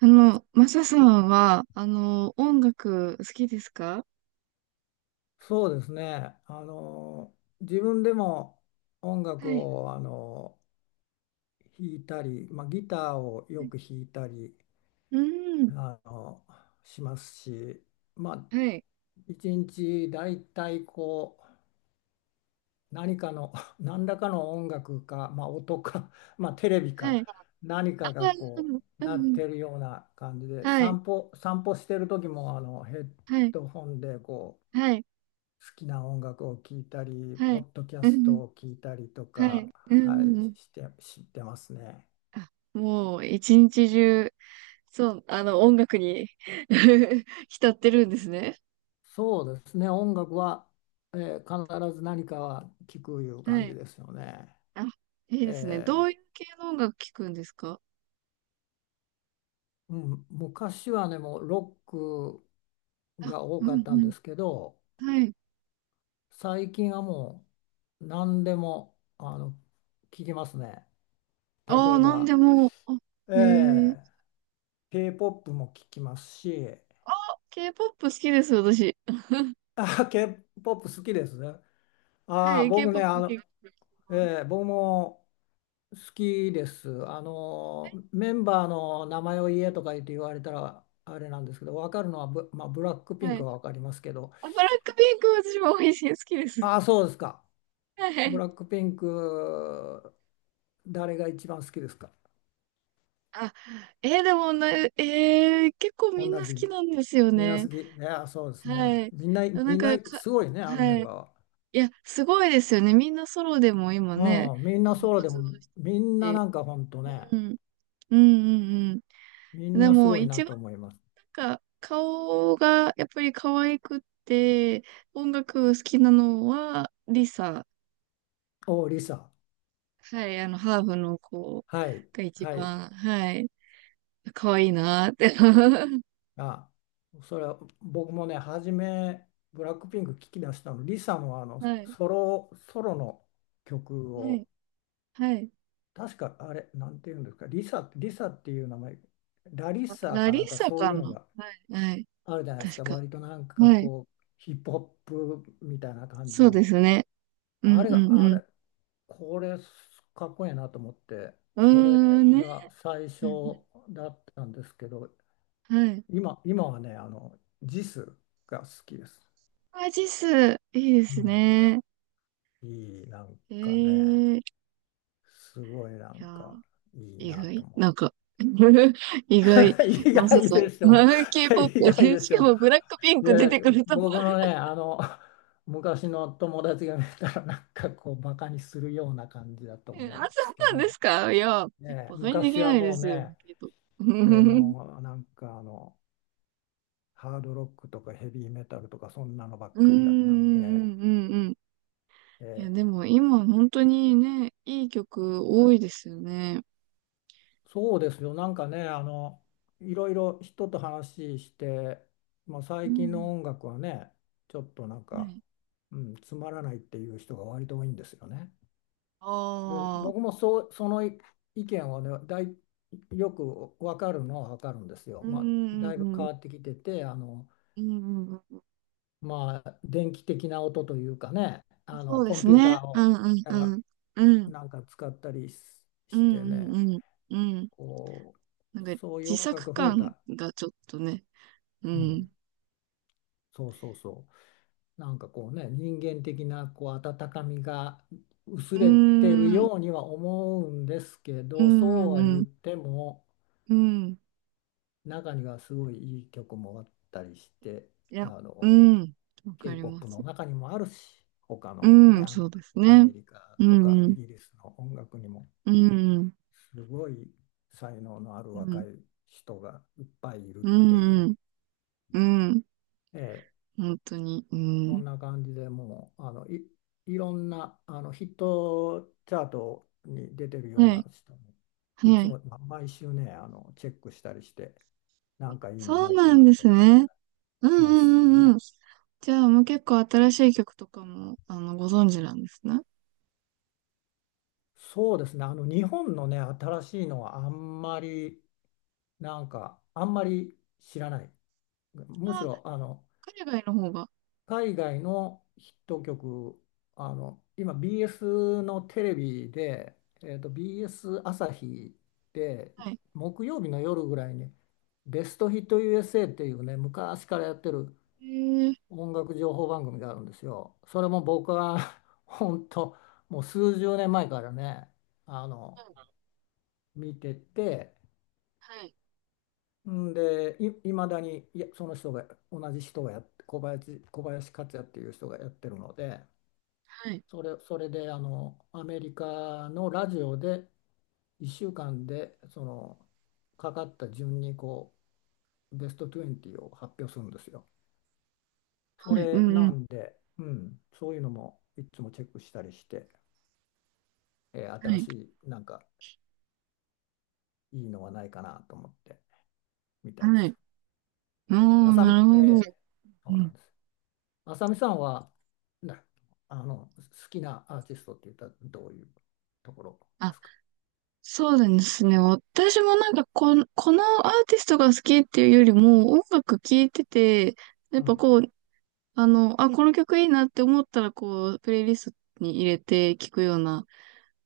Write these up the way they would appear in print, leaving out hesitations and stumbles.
マサさんは、音楽好きですか？そうですね。自分でも音楽はい。を弾いたり、ギターをよく弾いたりうん。あのしますし、まあ、はい。一日だいたいこう何かの 何らかの音楽か、音か、テレビはい。か何ああ、かがこううなっん。てるような感じではい。散歩してる時もヘッはい。ドホンでこうはい。好きな音楽を聴いたり、はポい。ッドキャうストん。を聴いたりとはか、い。うはい、ん。して、知ってますね。あ、もう、一日中、そう、音楽に 浸ってるんですね。そうですね、音楽は、えー必ず何かは聞くいうは感じい。ですよね。あ、いいですね。どえういーう系の音楽聴くんですか？うん、昔はね、もうロックあ、が多うかっん、たんうん。ですけど、はい。最近はもう何でも聞きますね。例ああ、えなんでば、も。あ、へえ。え K-POP も聴きますし、K-POP 好きです、私。あ、K-POP 好きですね。はああ、い、僕ね、あ K-POP の、結構好きです。ええ僕も好きです。あの、メンバーの名前を言えとか言って言われたらあれなんですけど、分かるのはまあ、ブラックピはンクい。は分かりますけど、あ、ブラックピンクは私も美味しい好きです。ああ、そうですか。はブい。ラックピンク、誰が一番好きですか？あ、でもな、結構みんな同好きじ。なんですよみんな好ね。き。いや、そうですね。はい。みんな、なみんんな、か、か、すごいね、あのメはンい。バーいや、すごいですよね。みんなソロでも今ね、は。うん、みんなそうで活も、動しみんなてるし。なんかほんとね、うん。うんうんみうん。んでなすも、ごいな一と番、思います。なんか、顔がやっぱり可愛くって、音楽好きなのは、リサ。おう、リサ。はい、ハーフの子はい、が一はい。番、はい、可愛いなーって。あ、それは僕もね、ブラックピンク聞き出したの、リサのあのはい、ソロの曲はい、を、はい。確かあれ、なんていうんですか、リサっていう名前、ラリッあ、サーラかリッなんかサそうかいうな。のがはい、はい、あるじゃないです確か、か。割となんかはい、こう、ヒップホップみたいな感じそうでの、すね。うあん、うれん、うが、あん。れ、これ、かっこいいなと思って、うーそれん、ね。が最う初ん。だったんですけど、はい。今はね、あの、ジスが好きです。アジス、いいでうすね。ん、いい、なんかね、いすごいなんやー、かいい意なと外思っなんか、意外、て。意マサ外さんでしが、ょ。k ポッ プ意で、外 でししかょ。もブラックピンク出で、てくるとは。僕のね、あの、昔の友達が見たら、なんかこう、バカにするような感じだとえ思うあ、んでそうすけなんですど、か？いや、ね、バカにでき昔はないでもうすよ、ね、けど。うんもうなんかあの、ハードロックとかヘビーメタルとか、そんなのばっうんうかりだったんで、んうんうん。えいや、ーでも今本当にね、いい曲多いですよね。そうですよ。なんかね、あの、いろいろ人と話して、まあ、う最近のん。音楽はね、ちょっとなんはか、い。うん、つまらないっていう人が割と多いんですよね。で、ああ、僕もそう、その意見はね、よくわかるのはわかるんですよ。うまあ、んうだいぶんう変ん。わってきてて、あの、うんうんうん。まあ、電気的な音というかね、あその、うでコンすピュータね。ーうを、んうんあうん。うん。なんか使ったりしうしんてうね、んうん。うん。こう、なんかそういう自音楽作が増え感た。がちょっとね。ううん、ん。そうそうそう。なんかこうね、人間的なこう温かみが薄うーれてるん。ようには思うんですけうど、そうんはう言っん。ても、うん。中にはすごいいい曲もあったりして、いあや、うの、ん。わかりま K-POP す。の中にもあるし、他うのね、ん、そうですアね。メリカうとん、かうイん、ギリスの音楽にも、うん、すごい才能のあるう若ん、い人がいっぱいいるっうていん、う。うん、うんええ本当に、うそん。んな感じでもういろんなあのヒットチャートに出てるようはない、人もいはつい。も、まあ、毎週ね、あのチェックしたりして、なんかいいのそなういかななんでとかすね。うん、うしますしん、うん、うん。ね。じゃあ、もう結構新しい曲とかも、ご存知なんですね。そうですね、あの、日本のね新しいのはあんまり、なんかあんまり知らない、むしあ、ろあの、海外の方が。海外のヒット曲、あの、今 BS のテレビで、えーと、BS 朝日ではい。木曜日の夜ぐらいにベストヒット USA っていうね、昔からやってるへえー、音楽情報番組があるんですよ。それも僕は 本当もう数十年前からね、あの、見てて、はい、んで、まだに、いや、その人が、同じ人がやって、小林克也っていう人がやってるので、はい、それで、あのアメリカのラジオで1週間でそのかかった順にこうベスト20を発表するんですよ。はそい、はい、うれん、うなん、んで、うん、そういうのもいつもチェックしたりして、は新い、しいなんかいいのはないかなと思って見たりすはい。る。おあー、さみ、なるえほど。えうそうなん。んです。あさみさんは、な、あの、好きなアーティストって言ったらどういうところですか？そうなんですね。私もなんかこのアーティストが好きっていうよりも、音楽聴いてて、やっうぱん。こう、この曲いいなって思ったら、こう、プレイリストに入れて聴くような、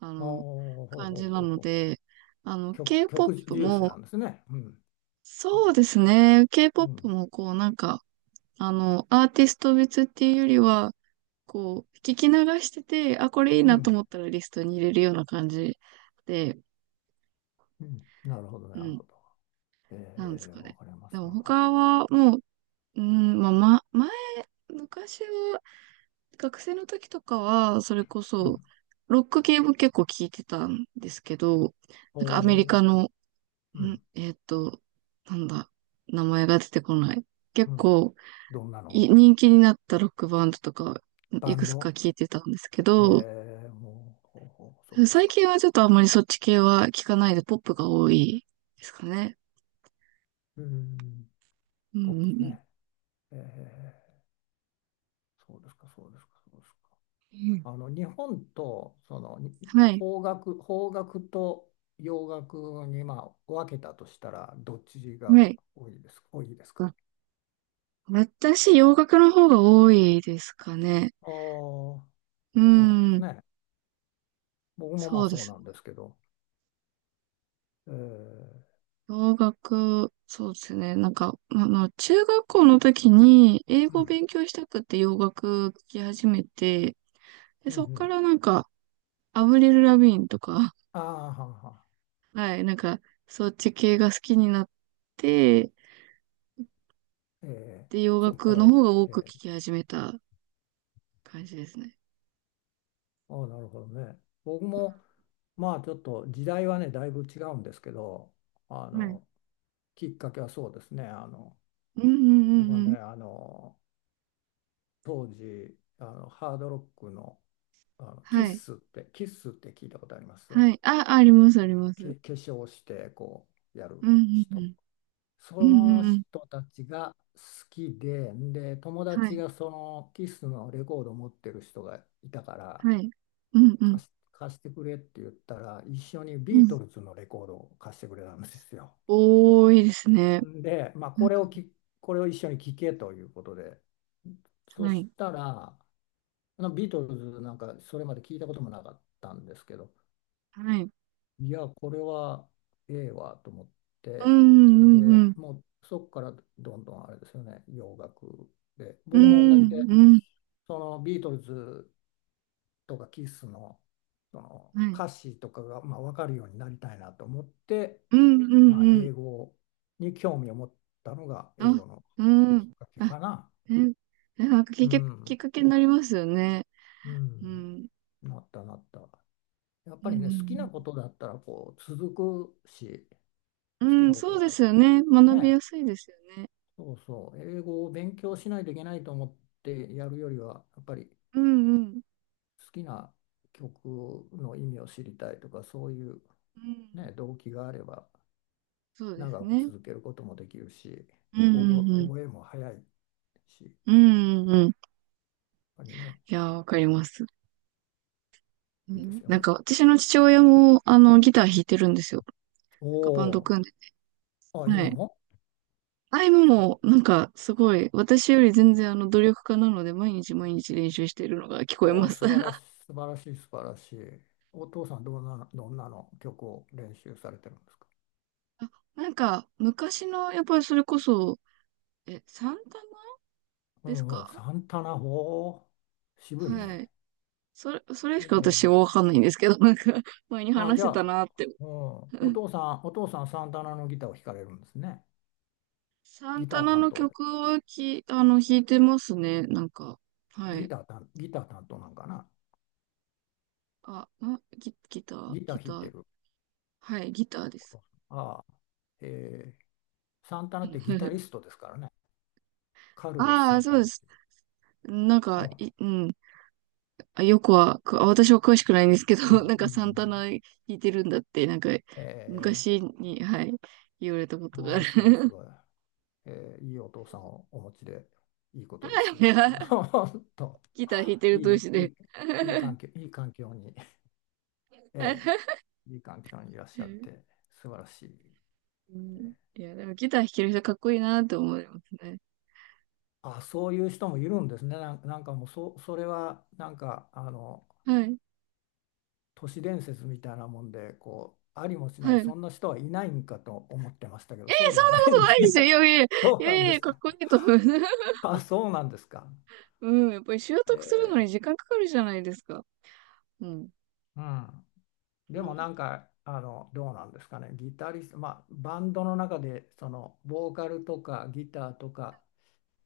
あおーの、ほうほ感じうなほうのほう。で、曲 K-POP 重視なも、んですね。うん。そうですね。う K-POP ん。もこう、なんか、アーティスト別っていうよりは、こう、聞き流してて、あ、これいいうなとん。思ったらリストに入れるような感じで、うん。なるほど、なうるん。ほど。えなんですかわね。かりまです、もわかり他ます。はもう、うん、まあ、昔は、学生の時とかは、それこうそ、ん。ロック系も結構聞いてたんですけど、おなんかアメリお、カの、うん、ん。えーっと、なんだ、名前が出てこない。結うん。構、どんなの人気になったロックバンドとか、バいくンつかド、聞いてたんですけど、えもう、ほうほう、そうです最か。近はちょっとあんまりそっち系は聞かないで、ポップが多いですかね。うん。うポんッうプスんね。ええそうですか、そうですか、そうですか。うん。うん。あの、日本と、はい。邦楽、と洋楽に、まあ、分けたとしたら、どっちがはい。多いですか？私、洋楽の方が多いですかね。ああ。そううなんですん。ね。僕もまそあうでそうすなね。んですけど、えー、洋楽、そうですね。なんか、ままあの、中学校の時に英う語をん、勉強したくて洋楽聴き始めて、で、うん、うそっかん。らなんか、アブリル・ラビーンとか、ああ、はんは はい、なんか、そっち系が好きになって、ん。えで、洋ー、そこか楽ら、のえ方が多く聴ー、き始めた感じですね。ああ、なるほどね。僕も、まあちょっと時代はね、だいぶ違うんですけど、あはい。の、きっかけはそうですね。あの、うんうんう僕はんうね、ん。あの、当時、あの、ハードロックの、あの、はい。キッスって聞いたことありますはい。あ、あります、あります。け、化粧して、こう、やるうんうんう人。ん。うんそうのんうん。人たちが好きで、で、友は達い。がそのキスのレコードを持ってる人がいたから、はい。うんうん。貸してくれって言ったら、一緒にうビーん。トルズのレコードを貸してくれたんですよ。多いいですね。で、まあ、うん。これを一緒に聴けということで、そはしい。たら、あのビートルズなんかそれまで聞いたこともなかったんですけど、はい。いや、これはええわと思っうんて、うんで、うん。もうそこからどんどんあれですよね、洋楽で。う僕も同んじで、うん。そのビートルズとかキスの、そのはい。歌詞とかがまあ分かるようになりたいなと思って、うんうまんあ、うん。英語に興味を持ったのが英あ、語のうきっん。かけあ、かな。え、なんかきうっかけ、きっん、かけになりますよね。ううん、ん。なったなった。やっうぱりね、好きなんうこんとだったらこう続くし、う好ん。きうなん、ことそうがであるすのよは。ね。学びやね、すいですよね。そうそう、英語を勉強しないといけないと思ってやるよりは、やっぱりうんうん。好きな曲の意味を知りたいとか、そういう、うん。ね、動機があれば、そうです長くね。続けることもできるし、うんうんうん。覚えも早いし、やっうんうんうん。ぱりね、いやー、わかります。ういいですん。よなんね。か私の父親もあのギター弾いてるんですよ。おなんかバンドお、組んで。あ、は今い。も、あいもも、なんか、すごい、私より全然努力家なので、毎日毎日練習しているのが聞こえおまお、す。素晴らし い、素晴らしい、素晴らしい。お父さん、どんなの曲を練習されてるんですか？あ、なんか、昔の、やっぱりそれこそ、サンタナですうん、か？サンタナ、渋いはね。い。それしかええ私はわかんないんですけど、なんか、前にあ、話しじゃてたあ、なって。うん、お父さん、サンタナのギターを弾かれるんですね。サンギタターナ担の当で。曲をき、あの、弾いてますね、なんか。はい。ギター担当なんかな。あ、あギ、ギターギターギ弾タいてーるはい、ギターでおす。父さん。ああ、ええサンタナってギタ リストですからね。カルロス・あサあ、ンそうタでナっす。ていなんう。うか、ん、うん。あ、よくは、くあ私は詳しくないんですけど、う ん、なんうん。かうサンタん、ナ弾いてるんだって、なんかええ昔に、はい、言われたことがあある。あ、すごい、すごい。えー、いいお父さんをお持ちで、いいことですよ。本当、ギター弾いている同い、士いで。い、いい環 境、いい環境に、えーいい環境にいらっしゃって素晴らしい。うえん。ー、いや、でもギター弾ける人かっこいいなって思いますね。あ、そういう人もいるんですね。なんかもうそれはなんかあの、はい。都市伝説みたいなもんでこうありもしなはい。いそんなそこんな人はいないんかと思ってましたけど、そうでもないとでないすでね。す よ。いやいや、いどうやいなんやでいや、すかっか？こいいと思う。あ、そうなんですか。うん、やっぱり習得するのにえ時間かかるじゃないですか。うん。うん、うでもなん。んかあの、どうなんですかね、ギタリスト、まあ、バンドの中でそのボーカルとかギターとか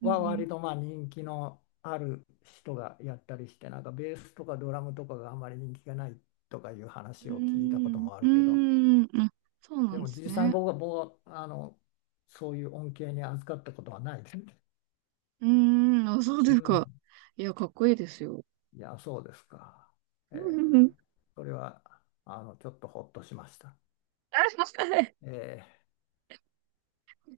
うはん割とまあ人気のある人がやったりして、なんかベースとかドラムとかがあんまり人気がないとかいう話うを聞いたことん。もあうるけど、ん。うん。あ、そうなでんでもす実際にね。僕はあの、そういう恩恵に預かったことはないです。うーん、あ、そうですうん、か。いや、かっこいいですよ。いやそうですか。えうんうんうー、ん。それはあのちょっとほっとしました。あ、はい。え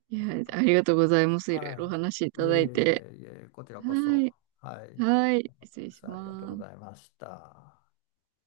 いや、ー、ありがとうございます。いろいはろお話しいい。いたえいだいて。えいえ、こちらこはそ。い。はい。はよい。かっ失た礼でしす。ありがとうまございす。ました。